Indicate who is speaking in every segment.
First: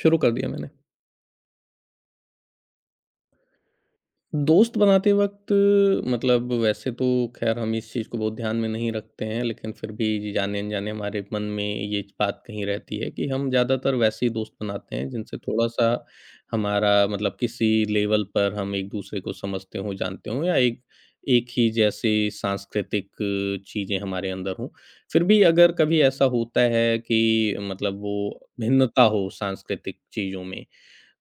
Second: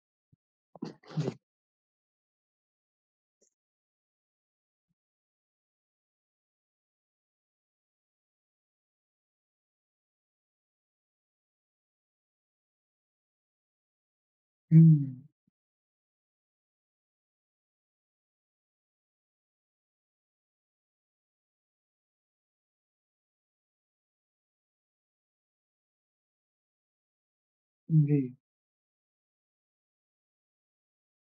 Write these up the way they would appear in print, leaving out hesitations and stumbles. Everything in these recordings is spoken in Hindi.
Speaker 1: शुरू कर दिया मैंने। दोस्त बनाते वक़्त मतलब वैसे तो ख़ैर हम इस चीज़ को बहुत ध्यान में नहीं रखते हैं, लेकिन फिर भी जाने-अनजाने हमारे मन में ये बात कहीं रहती है कि हम ज़्यादातर वैसे ही दोस्त बनाते हैं
Speaker 2: हुँ,
Speaker 1: जिनसे थोड़ा-सा हमारा मतलब किसी लेवल पर हम एक-दूसरे को समझते हों, जानते हों या एक एक ही जैसे सांस्कृतिक चीज़ें हमारे अंदर हों। फिर भी अगर कभी ऐसा होता है कि मतलब वो
Speaker 2: जी,
Speaker 1: भिन्नता हो सांस्कृतिक चीज़ों में,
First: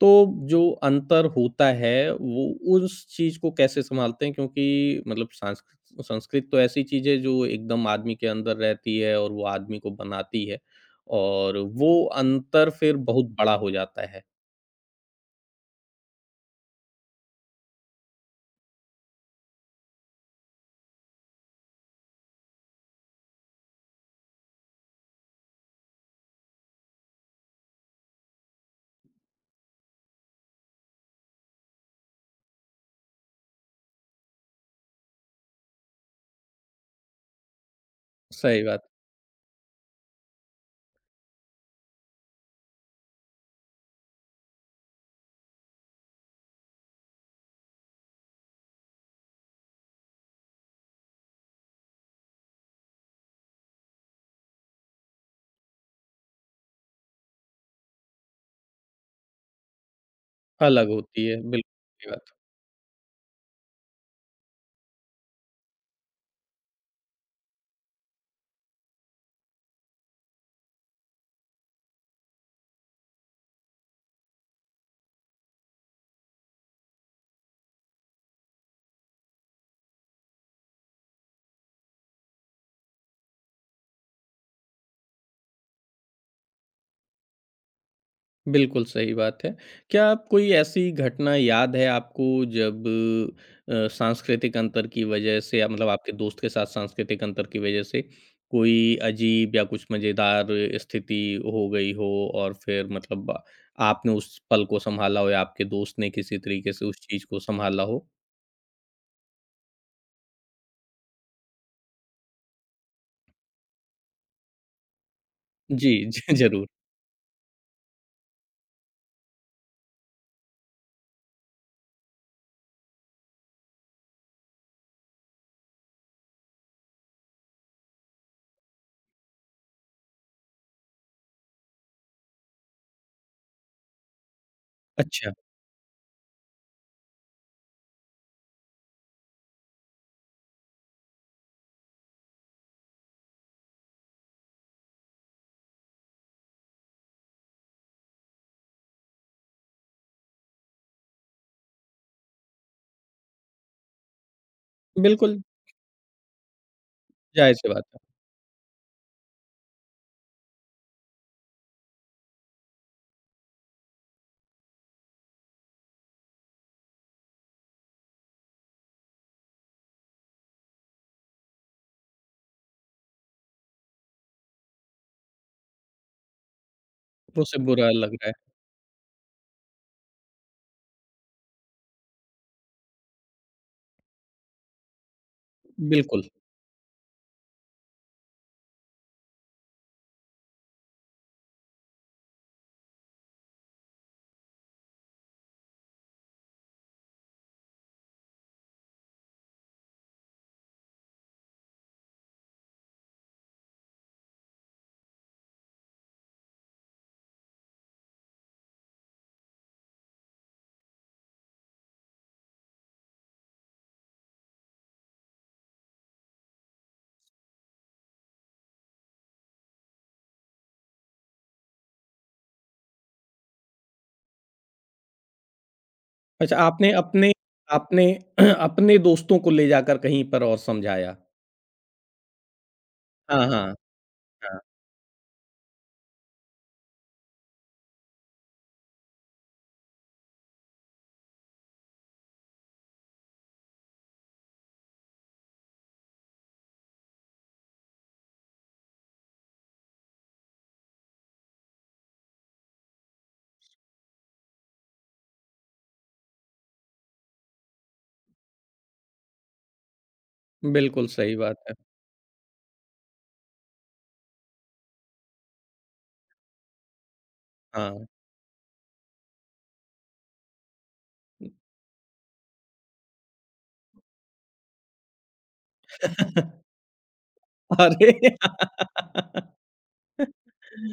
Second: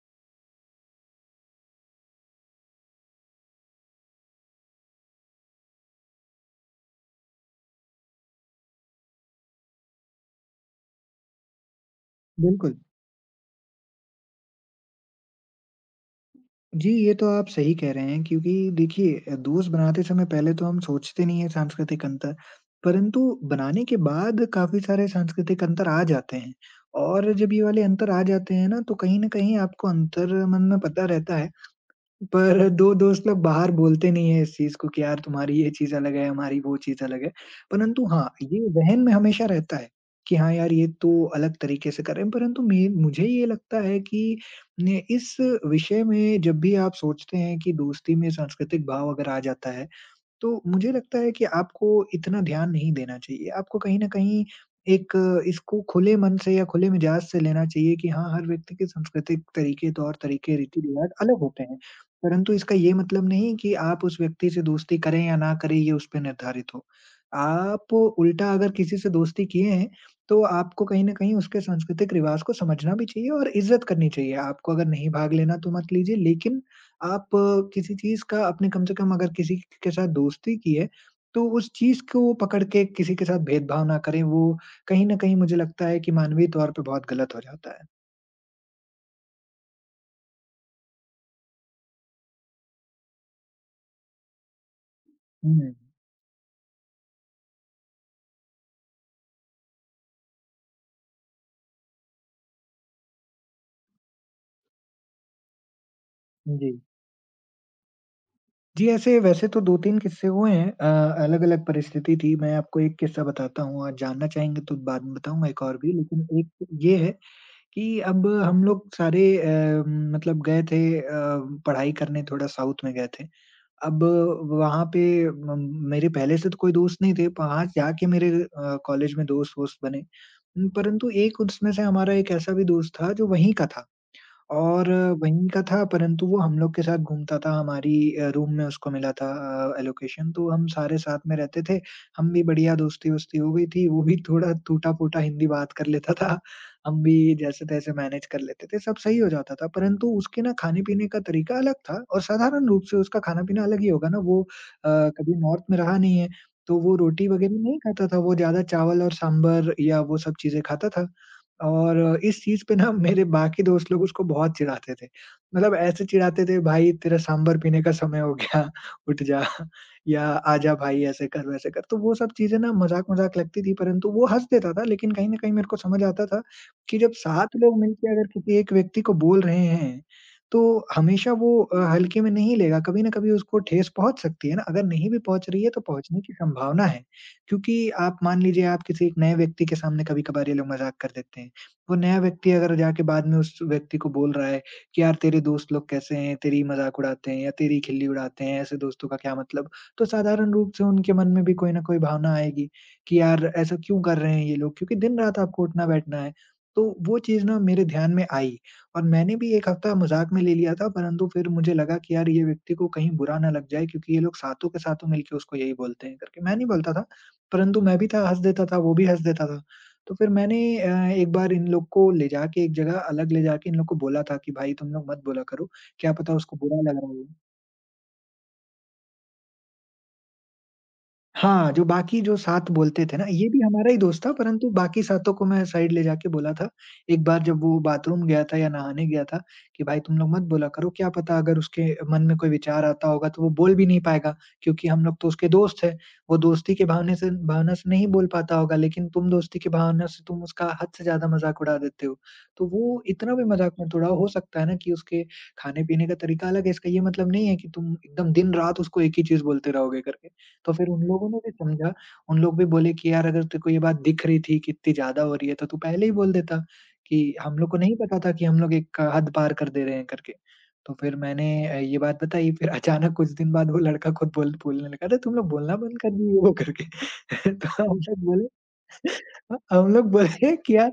Speaker 1: तो जो अंतर होता है, वो उस चीज़ को कैसे सँभालते हैं? क्योंकि मतलब सांस संस्कृत तो ऐसी चीज़ है जो एकदम आदमी के अंदर रहती है और वो आदमी को बनाती है और वो अंतर
Speaker 2: बिल्कुल।
Speaker 1: फिर बहुत बड़ा हो जाता है।
Speaker 2: जी, ये तो आप सही कह रहे हैं क्योंकि देखिए दोस्त बनाते समय पहले तो हम सोचते नहीं हैं सांस्कृतिक अंतर, परंतु बनाने के बाद काफ़ी सारे सांस्कृतिक अंतर आ जाते हैं और जब ये वाले अंतर आ जाते हैं ना, तो कहीं न कहीं आपको अंतर मन में पता रहता है। पर 2 दोस्त लोग बाहर बोलते नहीं हैं इस चीज़ को कि यार तुम्हारी ये चीज़ अलग है, हमारी वो चीज़ अलग है। परंतु हाँ, ये
Speaker 1: सही बात।
Speaker 2: ज़हन में हमेशा रहता है कि हाँ यार ये तो अलग तरीके से कर रहे हैं, परंतु मे मुझे ये लगता है कि ने इस विषय में जब भी आप सोचते हैं कि दोस्ती में सांस्कृतिक भाव अगर आ जाता है, तो मुझे लगता है कि आपको इतना ध्यान नहीं देना चाहिए। आपको कहीं न कहीं एक इसको खुले मन से या खुले मिजाज से लेना चाहिए कि हाँ, हर व्यक्ति के सांस्कृतिक तरीके, तौर-तरीके,
Speaker 1: अलग
Speaker 2: रीति-रिवाज
Speaker 1: होती है,
Speaker 2: अलग होते
Speaker 1: बिल्कुल
Speaker 2: हैं।
Speaker 1: सही बात।
Speaker 2: परंतु इसका ये मतलब नहीं कि आप उस व्यक्ति से दोस्ती करें या ना करें ये उस पे निर्धारित हो। आप उल्टा अगर किसी से दोस्ती किए हैं, तो आपको कहीं न कहीं उसके सांस्कृतिक रिवाज को समझना भी चाहिए और इज़्ज़त करनी चाहिए। आपको अगर नहीं भाग लेना तो मत लीजिए लेकिन आप किसी चीज़ का आपने कम से कम अगर किसी के साथ दोस्ती की है, तो उस चीज़ को पकड़ के किसी के साथ भेदभाव ना करें, वो कहीं न कहीं मुझे लगता है कि मानवीय तौर पे बहुत गलत हो जाता है।
Speaker 1: बिल्कुल सही बात है। क्या आप कोई ऐसी घटना याद है आपको जब सांस्कृतिक अंतर की वजह से या
Speaker 2: हुँ,
Speaker 1: मतलब आपके दोस्त के साथ सांस्कृतिक अंतर की वजह से कोई अजीब या कुछ मज़ेदार स्थिति हो गई हो और फिर मतलब आपने उस पल को सँभाला हो या आपके दोस्त ने किसी तरीके
Speaker 2: जी।
Speaker 1: से उस चीज़ को सँभाला हो?
Speaker 2: जी, ऐसे वैसे तो 2-3 किस्से हुए हैं अलग-अलग परिस्थिति थी। मैं आपको एक किस्सा बताता हूँ, आप जानना चाहेंगे तो बाद में बताऊँगा एक और भी,
Speaker 1: जी,
Speaker 2: लेकिन
Speaker 1: जी
Speaker 2: एक
Speaker 1: ज़रूर।
Speaker 2: ये है कि अब हम लोग सारे मतलब गए थे पढ़ाई करने थोड़ा साउथ में गए थे। अब वहाँ पे म मेरे पहले से तो कोई दोस्त नहीं थे, वहाँ जाके मेरे कॉलेज में दोस्त-वोस्त बने। परंतु एक उसमें से हमारा एक ऐसा भी दोस्त था जो वहीं का था। और
Speaker 1: अच्छा,
Speaker 2: वहीं का था परंतु वो हम लोग के साथ घूमता था, हमारी रूम में उसको मिला था एलोकेशन तो हम सारे साथ में रहते थे। हम भी बढ़िया दोस्ती-वोस्ती हो गई थी, वो भी थोड़ा टूटा-फूटा हिंदी बात कर लेता था, हम भी जैसे-तैसे मैनेज कर लेते थे, सब सही हो जाता था। परंतु उसके ना खाने-पीने का तरीका अलग था और साधारण रूप से उसका खाना-पीना अलग ही होगा ना, वो अ, कभी
Speaker 1: बिल्कुल,
Speaker 2: नॉर्थ में रहा नहीं है, तो वो रोटी वगैरह
Speaker 1: ज़ाहिर-सी
Speaker 2: नहीं
Speaker 1: बात है।
Speaker 2: खाता था, वो ज़्यादा चावल और सांभर या वो सब चीज़ें खाता था। और इस चीज़ पे ना मेरे बाकी दोस्त लोग उसको बहुत चिढ़ाते थे। मतलब ऐसे चिढ़ाते थे भाई तेरा सांभर पीने का समय हो गया, उठ जा या आजा भाई ऐसे कर वैसे कर। तो वो सब चीज़ें ना मज़ाक-मज़ाक लगती थी परंतु वो हँस देता था लेकिन कहीं न कहीं मेरे को समझ आता था कि जब 7
Speaker 1: उससे
Speaker 2: लोग
Speaker 1: बुरा
Speaker 2: मिलके
Speaker 1: लग
Speaker 2: अगर
Speaker 1: रहा है।
Speaker 2: किसी एक व्यक्ति को बोल रहे हैं, तो हमेशा वो हल्के में नहीं लेगा, कभी न कभी उसको ठेस पहुँच सकती है ना। अगर नहीं भी पहुँच रही है तो पहुँचने
Speaker 1: बिल्कुल।
Speaker 2: की संभावना है, क्योंकि आप मान लीजिए आप किसी एक नए व्यक्ति के सामने कभी-कभार ये लोग मज़ाक कर देते हैं। वो नया व्यक्ति अगर जाके बाद में उस व्यक्ति को बोल रहा है कि यार तेरे दोस्त लोग कैसे हैं, तेरी मज़ाक उड़ाते हैं या तेरी खिल्ली उड़ाते हैं, ऐसे दोस्तों का क्या मतलब? तो साधारण रूप से उनके मन में भी कोई न कोई भावना आएगी कि यार ऐसा क्यों कर रहे हैं ये लोग? क्योंकि दिन-रात आपको उठना-बैठना है। तो वो चीज़ ना मेरे ध्यान में आई और मैंने भी 1 हफ्ता मज़ाक में ले लिया था परंतु फिर मुझे लगा कि यार ये व्यक्ति को कहीं बुरा ना लग जाए क्योंकि ये लोग सातों के सातों मिलके उसको यही बोलते हैं करके। मैं नहीं बोलता था, परंतु मैं भी था हँस देता था, वो भी हँस देता था। तो फिर मैंने एक बार इन लोग को ले जाके एक जगह अलग ले जाके इन लोग को बोला था कि, "भाई तुम लोग मत बोला करो, क्या पता उसको
Speaker 1: अच्छा,
Speaker 2: बुरा
Speaker 1: आपने
Speaker 2: लग रहा हो।"
Speaker 1: अपने आपने अपने दोस्तों को ले जाकर कहीं पर और समझाया।
Speaker 2: हाँ, जो बाकी जो 7 बोलते थे ना,
Speaker 1: हाँ,
Speaker 2: ये भी
Speaker 1: हाँ,
Speaker 2: हमारा ही दोस्त था
Speaker 1: हाँ।
Speaker 2: परंतु बाकी सातों को मैं साइड ले जाके बोला था। एक बार जब वो बाथरूम गया था या नहाने गया था कि भाई तुम लोग मत बोला करो, क्या पता अगर उसके मन में कोई विचार आता होगा तो वो बोल भी नहीं पाएगा क्योंकि हम लोग तो उसके दोस्त हैं। वो दोस्ती के भावने से भावना से नहीं बोल पाता होगा लेकिन तुम दोस्ती की भावना से तुम उसका हद से ज़्यादा मज़ाक उड़ा देते हो। तो वो इतना भी मज़ाक मत उड़ाओ, हो सकता है ना कि उसके खाने-पीने का तरीका अलग है, इसका ये मतलब नहीं है कि तुम एकदम दिन-रात उसको एक ही चीज़ बोलते रहोगे करके। तो फिर उन
Speaker 1: बिल्कुल
Speaker 2: लोगों
Speaker 1: सही
Speaker 2: ने भी
Speaker 1: बात है।
Speaker 2: समझा, उन लोग भी बोले कि यार अगर तेरे को ये बात दिख रही थी कि इतनी ज़्यादा हो रही है तो तू पहले ही बोल देता कि हम लोग को नहीं
Speaker 1: हाँ।
Speaker 2: पता था कि हम लोग एक हद पार कर दे रहे हैं करके। तो फिर मैंने ये बात बताई फिर अचानक कुछ दिन बाद वो लड़का खुद बोलने लगा, "अरे तुम लोग बोलना बंद कर दिए हो" करके। तो हम लोग
Speaker 1: अरे!
Speaker 2: बोले ह हम लोग बोले कि यार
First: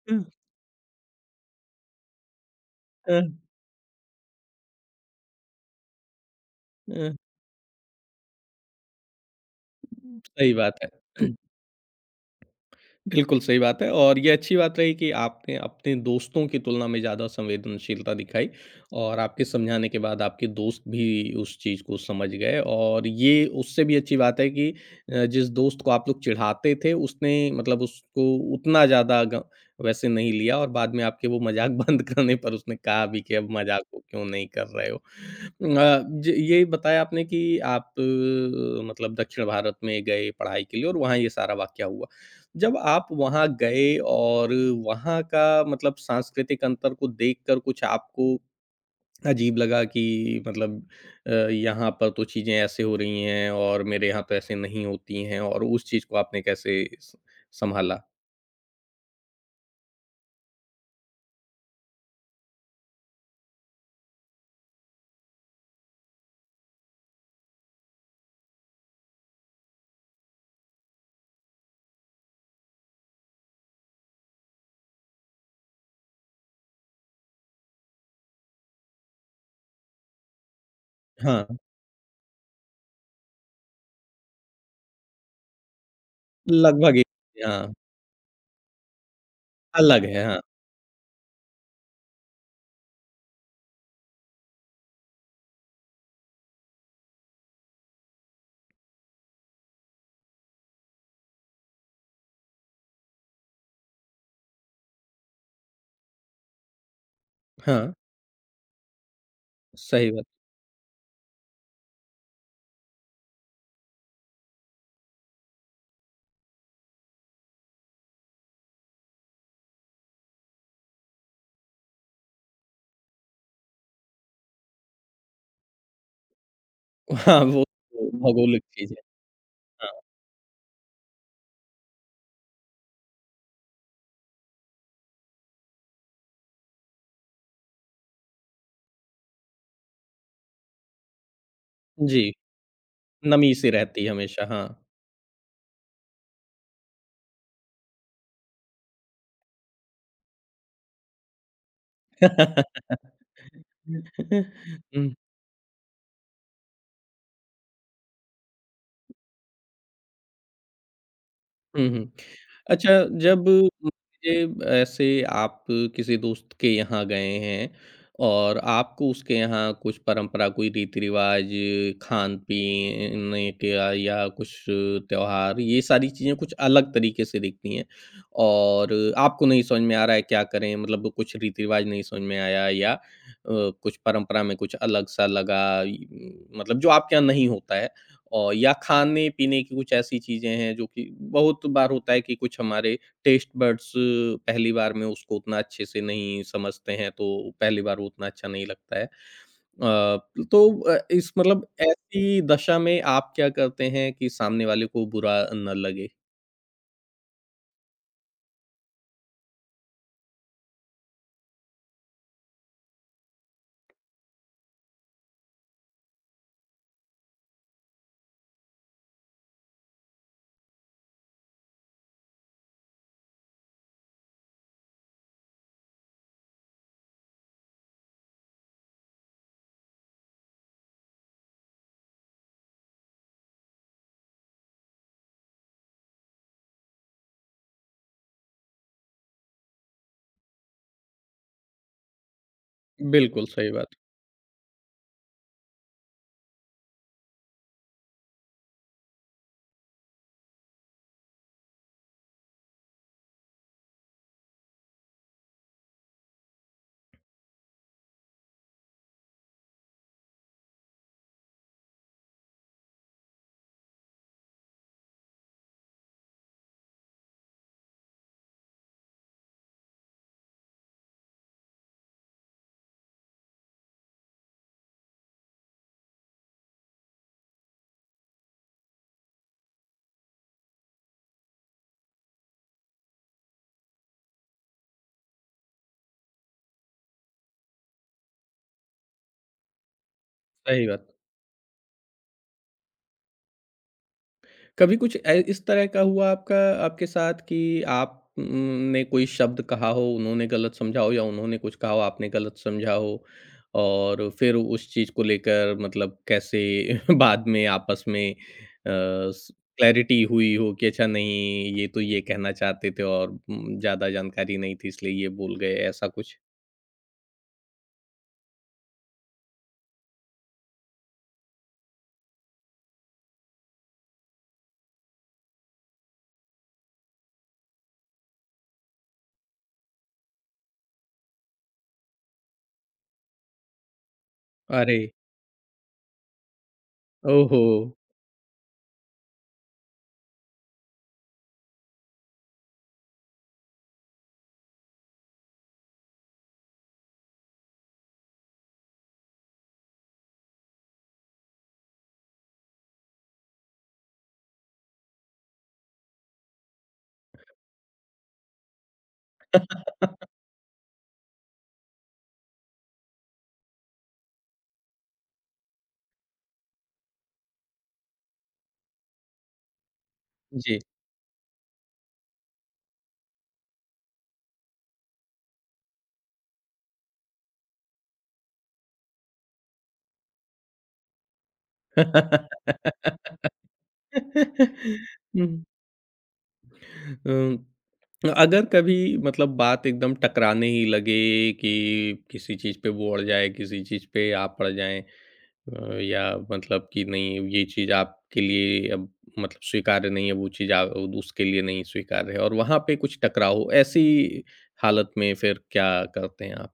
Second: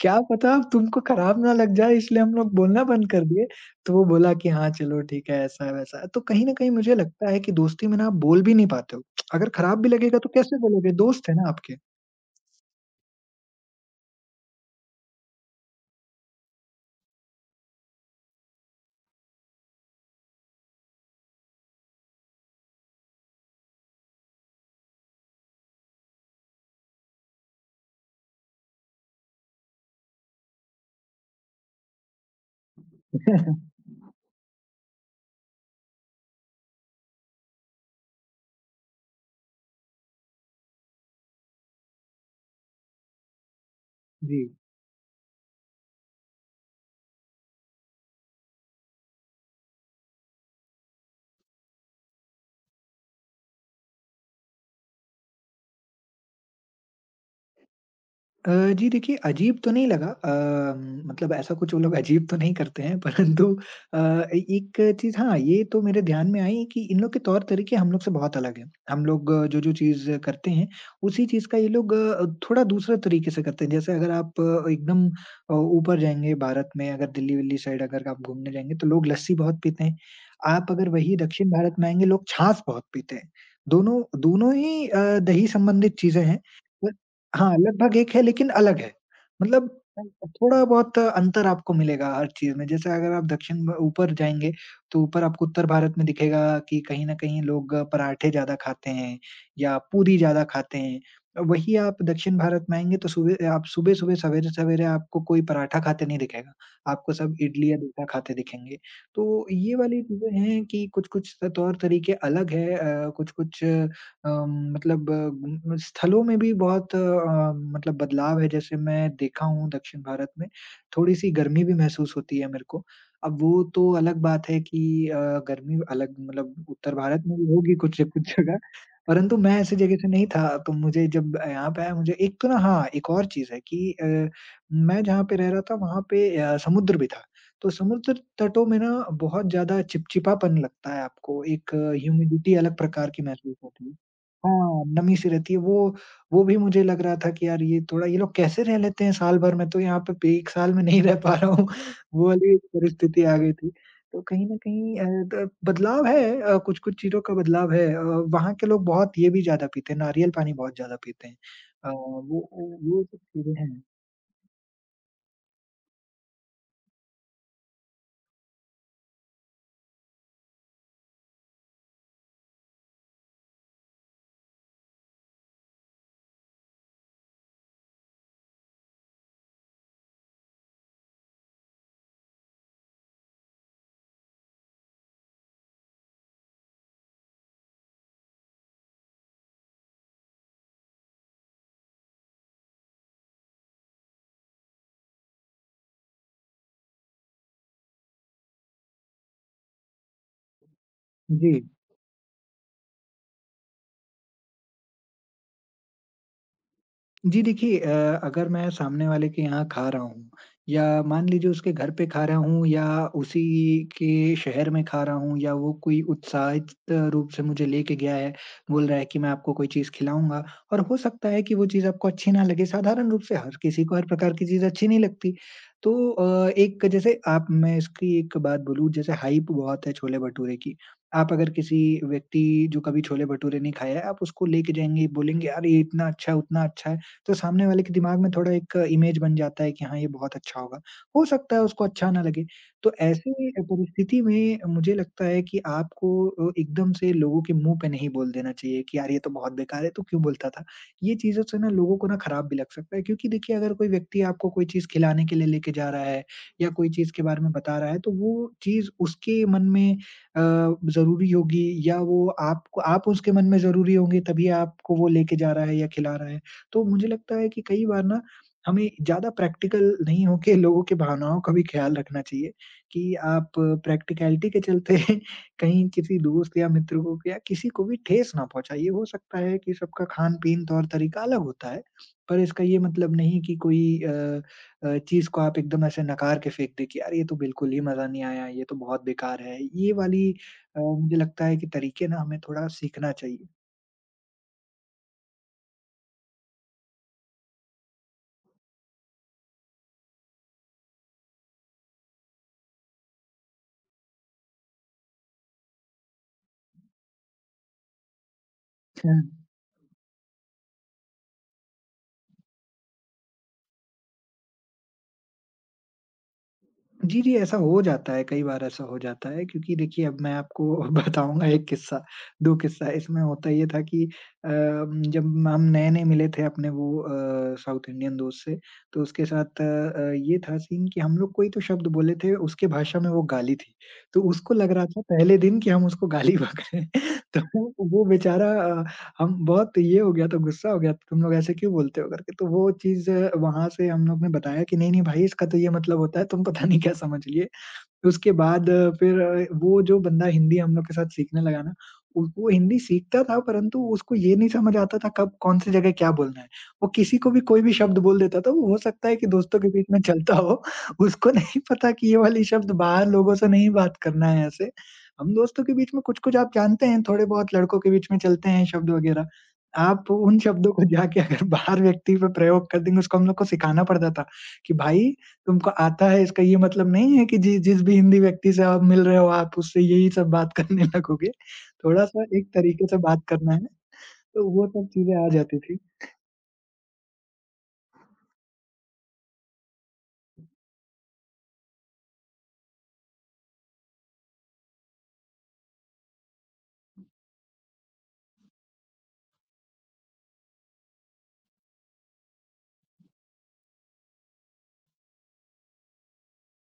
Speaker 2: क्या पता अब तुमको खराब ना लग जाए इसलिए हम लोग बोलना बंद
Speaker 1: अ, अ,
Speaker 2: कर दिए। तो वो बोला कि हाँ, चलो ठीक है ऐसा-वैसा है। वैसा है। तो कहीं न कहीं मुझे
Speaker 1: अ,
Speaker 2: लगता है कि दोस्ती में ना आप बोल भी नहीं पाते हो। अगर खराब भी लगेगा तो
Speaker 1: सही
Speaker 2: कैसे
Speaker 1: बात है।
Speaker 2: बोलोगे? दोस्त है ना आपके।
Speaker 1: बिल्कुल सही बात है और ये अच्छी बात रही कि आपने अपने दोस्तों की तुलना में ज़्यादा संवेदनशीलता दिखाई और आपके समझाने के बाद आपके दोस्त भी उस चीज़ को समझ गए और ये उससे भी अच्छी बात है कि जिस दोस्त को आप लोग चिढ़ाते थे उसने मतलब उसको उतना ज़्यादा वैसे नहीं लिया और बाद में आपके वो मजाक बंद करने पर उसने कहा भी कि अब मजाक को क्यों नहीं कर रहे हो ये बताया आपने कि आप मतलब दक्षिण भारत में गए पढ़ाई के लिए और वहाँ ये सारा वाक्य हुआ जब आप वहाँ गए
Speaker 2: जी।
Speaker 1: और वहाँ का मतलब सांस्कृतिक अंतर को देखकर कुछ आपको अजीब लगा कि मतलब यहाँ पर तो चीज़ें ऐसे हो रही हैं और मेरे यहाँ तो ऐसे नहीं होती हैं और उस चीज़ को आपने कैसे स सँभाला?
Speaker 2: अ, जी देखिए, अजीब तो नहीं लगा मतलब ऐसा कुछ वो लोग अजीब तो नहीं करते हैं परंतु अ, ए एक चीज़ हाँ, ये तो मेरे ध्यान में आई कि इन लोग के तौर-तरीके हम लोग से बहुत अलग हैं। हम लोग जो-जो चीज़ करते हैं, उसी चीज़ का ये लोग थोड़ा दूसरे तरीके से करते हैं। जैसे अगर आप एकदम ऊपर जाएँगे भारत में, अगर दिल्ली-विल्ली साइड अगर आप घूमने जाएँगे, तो लोग लस्सी बहुत पीते हैं। आप अगर वही
Speaker 1: हाँ,
Speaker 2: दक्षिण भारत में आएँगे, लोग छाछ बहुत पीते हैं। दोनों दोनों ही दही संबंधित चीज़ें हैं। पर
Speaker 1: लगभग एक।
Speaker 2: हाँ,
Speaker 1: हाँ,
Speaker 2: लगभग एक है लेकिन अलग है। मतलब
Speaker 1: अलग है, हाँ।
Speaker 2: थोड़ा-बहुत अंतर आपको मिलेगा हर चीज़ में। जैसे अगर आप दक्षिण ब ऊपर जाएँगे, तो ऊपर आपको उत्तर भारत में दिखेगा कि कहीं न कहीं लोग पराठे ज़्यादा खाते हैं या पूरी ज़्यादा खाते हैं। वहीं आप दक्षिण भारत में आएँगे तो सुबह आप सुबह-सुबह, सवेरे-सवेरे आपको कोई पराठा खाते नहीं दिखेगा। आपको सब इडली या
Speaker 1: हाँ,
Speaker 2: डोसा खाते दिखेंगे। तो ये वाली
Speaker 1: सही बात।
Speaker 2: चीज़ें हैं कि कुछ-कुछ तौर तरीके अलग हैं कुछ-कुछ मतलब स्थलों में भी बहुत मतलब बदलाव है जैसे मैं देखा हूँ दक्षिण भारत में थोड़ी-सी गर्मी भी महसूस होती है मेरे को। अब वो तो अलग बात है कि अ, गर्मी अलग मतलब उत्तर भारत में
Speaker 1: हाँ,
Speaker 2: भी
Speaker 1: वो
Speaker 2: होगी कुछ
Speaker 1: तो
Speaker 2: कुछ जगह,
Speaker 1: भौगोलिक चीज़ है।
Speaker 2: परंतु मैं ऐसी
Speaker 1: हाँ,
Speaker 2: जगह से नहीं था तो मुझे जब यहाँ पे आया मुझे एक तो ना हाँ, एक और चीज़ है कि मैं जहाँ पे रह रहा था वहाँ पे समुद्र भी था। तो समुद्र तटों में ना बहुत ज़्यादा चिपचिपापन लगता है आपको, एक
Speaker 1: जी,
Speaker 2: ह्यूमिडिटी अलग प्रकार की
Speaker 1: नमी
Speaker 2: महसूस
Speaker 1: सी
Speaker 2: होती है।
Speaker 1: रहती है हमेशा, हाँ।
Speaker 2: हाँ, नमी सी रहती है। वो भी मुझे लग रहा था कि यार ये थोड़ा ये लोग कैसे रह लेते हैं साल भर? मैं तो यहाँ पे 1 साल में नहीं रह पा रहा हूँ। वो वाली परिस्थिति आ गई थी। तो कहीं न कहीं
Speaker 1: हम्म,
Speaker 2: द बदलाव है कुछ-कुछ चीज़ों का बदलाव है। वहाँ के लोग बहुत ये भी ज़्यादा पीते हैं, नारियल पानी बहुत ज़्यादा पीते हैं। अ,
Speaker 1: हुँ, हुँ।
Speaker 2: वो वो
Speaker 1: अच्छा,
Speaker 2: वो सब
Speaker 1: जब
Speaker 2: चीज़ें हैं।
Speaker 1: मान लीजिए ऐसे आप किसी दोस्त के यहाँ गए हैं और आपको उसके यहाँ कुछ परंपरा, कोई रीति-रिवाज, खान-पीने का या कुछ त्योहार ये सारी चीज़ें कुछ अलग तरीके से दिखती हैं और आपको नहीं समझ में आ रहा है क्या करें? मतलब कुछ रीति-रिवाज नहीं समझ में आया या कुछ परंपरा में कुछ अलग-सा लगा मतलब जो आपके यहाँ नहीं होता है। और या खाने-पीने की कुछ ऐसी चीज़ें हैं जो कि बहुत बार होता है कि कुछ हमारे टेस्ट बड्स पहली बार में उसको उतना अच्छे से नहीं समझते हैं, तो पहली बार वो उतना अच्छा नहीं लगता है। अ, तो इस
Speaker 2: जी।
Speaker 1: मतलब ऐसी दशा में आप क्या करते हैं कि सामने वाले को बुरा ना लगे?
Speaker 2: जी देखिए अगर मैं सामने वाले के यहाँ खा रहा हूँ या मान लीजिए उसके घर पे खा रहा हूँ या उसी के शहर में खा रहा हूँ या वो कोई उत्साहित रूप से मुझे लेके गया है, बोल रहा है कि मैं आपको कोई चीज़ खिलाऊँगा और हो सकता है कि वो चीज़ आपको अच्छी ना लगे, साधारण रूप से हर किसी को हर प्रकार की चीज़ अच्छी नहीं लगती। तो एक जैसे आप मैं इसकी एक बात बोलूँ जैसे हाइप बहुत है छोले-भटूरे की। आप अगर किसी व्यक्ति जो कभी छोले-भटूरे नहीं खाया है, आप उसको लेके जाएँगे, बोलेंगे, "अरे! इतना अच्छा, उतना अच्छा है।" तो सामने वाले के दिमाग में थोड़ा एक इमेज बन जाता है कि हाँ, ये बहुत अच्छा होगा। हो सकता है उसको अच्छा ना लगे। तो ऐसी
Speaker 1: बिल्कुल, सही बात।
Speaker 2: परिस्थिति में मुझे लगता है कि आपको एकदम से लोगों के मुँह पे नहीं बोल देना चाहिए कि यार ये तो बहुत बेकार है, तू क्यों बोलता था? ये चीज़ों से ना लोगों को ना खराब भी लग सकता है, क्योंकि देखिए अगर कोई व्यक्ति आपको कोई चीज़ खिलाने के लिए लेके जा रहा है या कोई चीज़ के बारे में बता रहा है, तो वो चीज़ उसके मन में ज़रूरी होगी, या वो आपको आप उसके मन में ज़रूरी होंगे तभी आपको वो लेके जा रहा है या खिला रहा है। तो मुझे लगता है कि कई बार ना हमें ज़्यादा प्रैक्टिकल नहीं होके लोगों की भावनाओं का भी ख्याल रखना चाहिए कि आप प्रैक्टिकैलिटी के चलते कहीं किसी दोस्त या मित्र को या किसी को भी ठेस ना पहुँचाइए। हो सकता है कि सबका खान-पीन तौर-तरीका अलग होता है, पर इसका ये मतलब नहीं कि कोई चीज़ को आप एकदम ऐसे नकार के फेंक दें कि यार ये तो बिल्कुल ही मज़ा नहीं आया, ये तो बहुत बेकार है। ये वाली
Speaker 1: सही बात।
Speaker 2: मुझे लगता है कि तरीके ना हमें थोड़ा सीखना चाहिए।
Speaker 1: कभी कुछ ए इस तरह का हुआ आपका आपके साथ कि आप ने कोई शब्द कहा हो, उन्होंने गलत समझा हो या उन्होंने कुछ कहा हो, आपने गलत समझा हो और फिर उस चीज़ को लेकर मतलब कैसे बाद में आपस में अ,
Speaker 2: हुँ।
Speaker 1: स क्लैरिटी हुई हो कि अच्छा नहीं, ये तो ये कहना चाहते थे और ज़्यादा जानकारी नहीं थी इसलिए ये बोल गए, ऐसा कुछ?
Speaker 2: जी, जी, ऐसा हो जाता है, कई बार ऐसा हो जाता है, क्योंकि देखिए अब मैं आपको बताऊँगा 1 किस्सा, 2 किस्सा। इसमें होता ये था कि जब हम नए-नए मिले थे अपने वो साउथ इंडियन दोस्त से, तो उसके साथ ये था सीन कि हम लोग कोई तो शब्द बोले थे, उसके भाषा में वो गाली थी। तो उसको लग रहा
Speaker 1: अरे!
Speaker 2: था पहले दिन कि हम उसको गाली बक रहे हैं,
Speaker 1: ओहो!
Speaker 2: तो वो बेचारा हम बहुत ये हो गया था, गुस्सा हो गया था, तुम लोग ऐसे क्यों बोलते हो करके। तो वो चीज़ वहाँ से हम लोग ने बताया कि नहीं, नहीं भाई इसका तो ये मतलब होता है, तुम पता नहीं क्या समझ लिए। उसके बाद फिर वो जो बंदा हिंदी हम लोग के साथ सीखने लगा ना, वो हिंदी सीखता था, परंतु उसको ये नहीं समझ आता था कब कौन-सी जगह क्या बोलना है। वो किसी को भी कोई भी शब्द बोल देता था, वो हो सकता है कि दोस्तों के बीच में चलता हो। उसको नहीं पता कि ये वाली शब्द बाहर लोगों से नहीं बात करना है ऐसे। हम दोस्तों के बीच में कुछ-कुछ आप जानते हैं, थोड़े बहुत लड़कों के बीच में चलते हैं शब्द वगैरह। आप उन शब्दों
Speaker 1: जी।
Speaker 2: को जाके अगर बाहर व्यक्ति पे प्रयोग कर देंगे, उसको हम लोग को सिखाना पड़ता था कि भाई तुमको आता है इसका ये मतलब नहीं है कि जि जिस भी हिंदी व्यक्ति से आप मिल रहे हो आप उससे यही सब बात करने लगोगे। थोड़ा-सा एक तरीके से बात करना है, तो वो सब चीज़ें आ जाती
Speaker 1: हुँ।
Speaker 2: थी।
Speaker 1: अ, अगर कभी मतलब बात एकदम टकराने ही लगे कि किसी चीज़ पे वो अड़ जाए, किसी चीज़ पे आप अड़ जाएँ या मतलब कि नहीं ये चीज़ आपके लिए अब मतलब स्वीकार्य नहीं है, वो चीज़ आ उसके लिए नहीं स्वीकार्य है और वहाँ पे कुछ टकराव हो, ऐसी हालत में फिर क्या करते हैं आप?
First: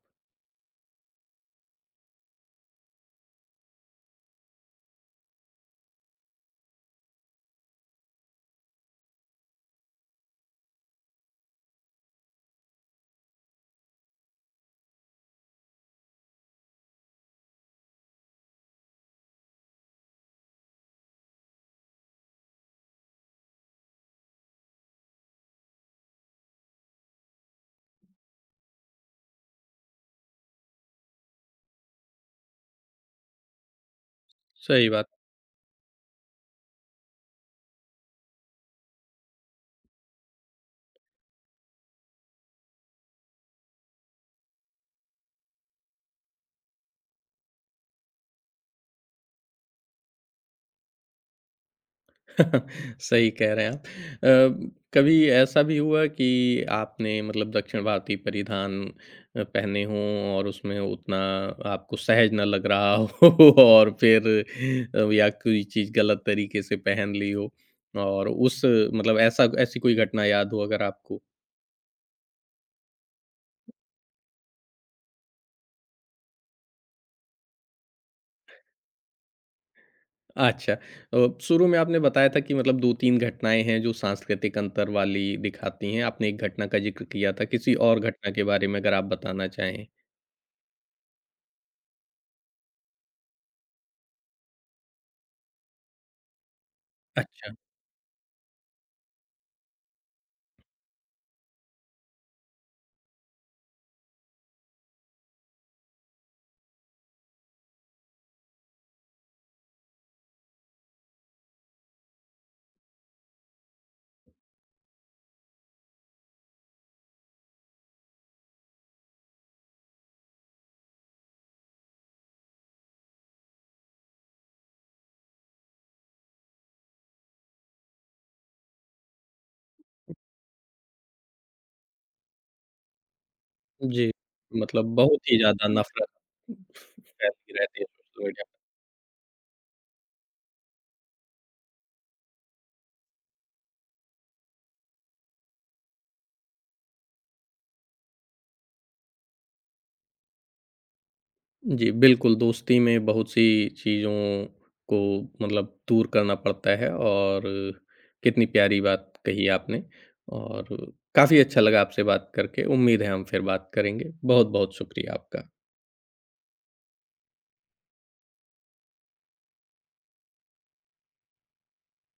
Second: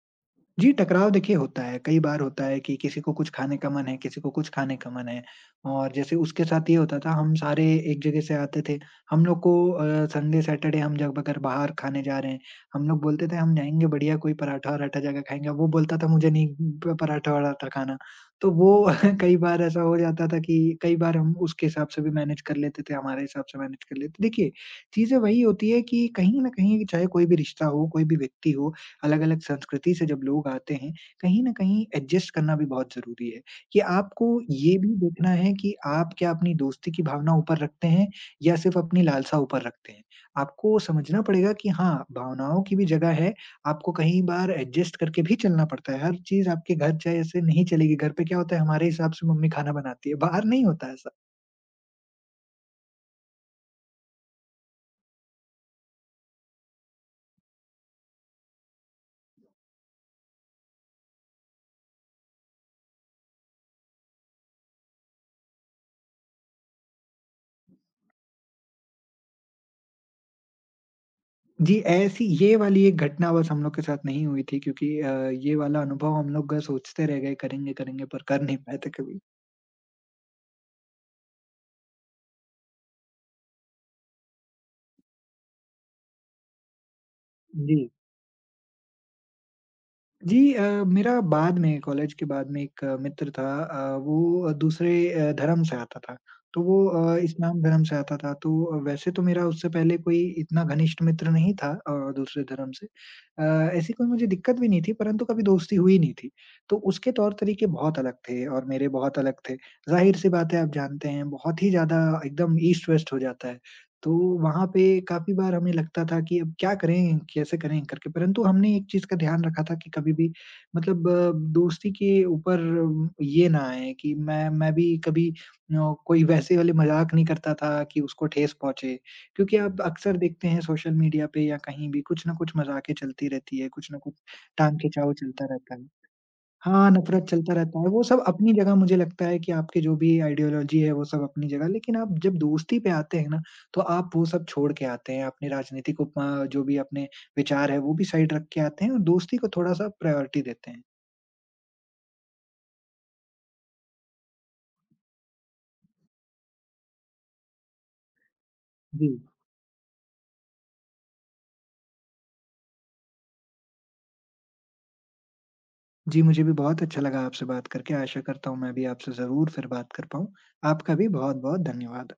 Speaker 2: जी, टकराव देखिए होता है, कई बार होता है कि किसी को कुछ खाने का मन है, किसी को कुछ खाने का मन है। और जैसे उसके साथ ये होता था, हम सारे एक जगह से आते थे, हम लोग को संडे सैटरडे हम जब अगर बाहर खाने जा रहे हैं, हम लोग बोलते थे हम जाएँगे बढ़िया कोई पराठा-वराठा जगह खाएँगे, वो बोलता था मुझे नहीं प पराठा-वराठा खाना। तो वो कई बार ऐसा हो जाता था कि कई बार हम उसके हिसाब से भी मैनेज कर लेते थे, हमारे हिसाब से मैनेज कर लेते। देखिए, चीज़ें वही होती है कि कहीं न कहीं चाहे कोई भी रिश्ता हो, कोई भी व्यक्ति हो, अलग-अलग संस्कृति से जब लोग आते हैं, कहीं न कहीं एडजस्ट करना भी बहुत ज़रूरी है, कि आपको ये
Speaker 1: सही
Speaker 2: भी
Speaker 1: बात।
Speaker 2: देखना है कि आप क्या अपनी दोस्ती की भावना ऊपर रखते हैं या सिर्फ़ अपनी लालसा ऊपर रखते हैं। आपको समझना पड़ेगा कि हाँ, भावनाओं की भी जगह है, आपको कहीं बार एडजस्ट करके भी चलना पड़ता है, हर चीज़ आपके घर जैसे नहीं चलेगी, घर पे क्या होता है हमारे हिसाब से मम्मी खाना बनाती है, बाहर नहीं होता ऐसा।
Speaker 1: सही कह रहे हैं आप। कभी ऐसा भी हुआ कि आपने मतलब दक्षिण भारतीय परिधान पहने हों और उसमें उतना आपको सहज ना लग रहा हो और फिर या कोई चीज़ गलत तरीके से पहन ली हो और उस मतलब ऐसा ऐसी कोई घटना याद हो अगर आपको?
Speaker 2: जी, ऐसी ये वाली एक घटना बस हम लोग के साथ नहीं हुई थी, क्योंकि ये वाला अनुभव हम लोग सोचते रह गए करेंगे, करेंगे, पर कर नहीं पाए थे कभी।
Speaker 1: अच्छा। शुरू में आपने बताया था कि मतलब 2-3 घटनाएँ हैं जो सांस्कृतिक अंतर वाली दिखाती हैं। आपने एक घटना का ज़िक्र किया था, किसी
Speaker 2: जी।
Speaker 1: और घटना के बारे में अगर आप बताना चाहें?
Speaker 2: जी, मेरा बाद में कॉलेज के बाद में एक मित्र था, वो दूसरे धर्म से आता था। तो वो
Speaker 1: अच्छा।
Speaker 2: इस्लाम धर्म से आता था, तो वैसे तो मेरा उससे पहले कोई इतना घनिष्ठ मित्र नहीं था दूसरे धर्म से। ऐसी कोई मुझे दिक्कत भी नहीं थी, परंतु कभी दोस्ती हुई नहीं थी। तो उसके तौर-तरीके बहुत अलग थे और मेरे बहुत अलग थे। ज़ाहिर-सी बात है, आप जानते हैं बहुत ही ज़्यादा एकदम ईस्ट-वेस्ट हो जाता है। तो वहाँ पे काफ़ी बार हमें लगता था कि अब क्या करें, कैसे करें करके, परंतु हमने एक चीज़ का ध्यान रखा था कि कभी भी मतलब दोस्ती के ऊपर ये ना आए कि मैं भी कभी कोई वैसे वाले मज़ाक नहीं करता था कि उसको ठेस पहुँचे। क्योंकि आप अक्सर देखते हैं सोशल मीडिया पे या कहीं भी कुछ ना कुछ मज़ाकें चलती रहती है, कुछ ना
Speaker 1: जी,
Speaker 2: कुछ टांग
Speaker 1: मतलब
Speaker 2: खिंचाव
Speaker 1: बहुत ही
Speaker 2: चलता
Speaker 1: ज़्यादा
Speaker 2: रहता है।
Speaker 1: नफ़रत
Speaker 2: हाँ, नफ़रत चलता
Speaker 1: फैलती
Speaker 2: रहता
Speaker 1: रहती है
Speaker 2: है। वो सब
Speaker 1: सोशल मीडिया
Speaker 2: अपनी जगह, मुझे लगता है कि आपकी जो भी आइडियोलॉजी है वो सब अपनी जगह, लेकिन आप जब दोस्ती पे आते हैं ना, तो आप वो सब छोड़ के आते हैं। अपने राजनीतिक जो भी अपने विचार है वो भी साइड रख के आते हैं और दोस्ती को थोड़ा-सा प्रायोरिटी देते हैं।
Speaker 1: पे। जी, बिल्कुल, दोस्ती में बहुत सी चीज़ों को मतलब दूर करना पड़ता है और कितनी प्यारी
Speaker 2: जी।
Speaker 1: बात कही आपने और काफ़ी अच्छा लगा आपसे बात करके। उम्मीद है हम फिर बात करेंगे। बहुत-बहुत शुक्रिया आपका।
Speaker 2: जी, मुझे भी बहुत अच्छा लगा आपसे बात करके। आशा करता हूँ मैं भी आपसे ज़रूर फिर बात कर पाऊँ। आपका भी बहुत-बहुत धन्यवाद।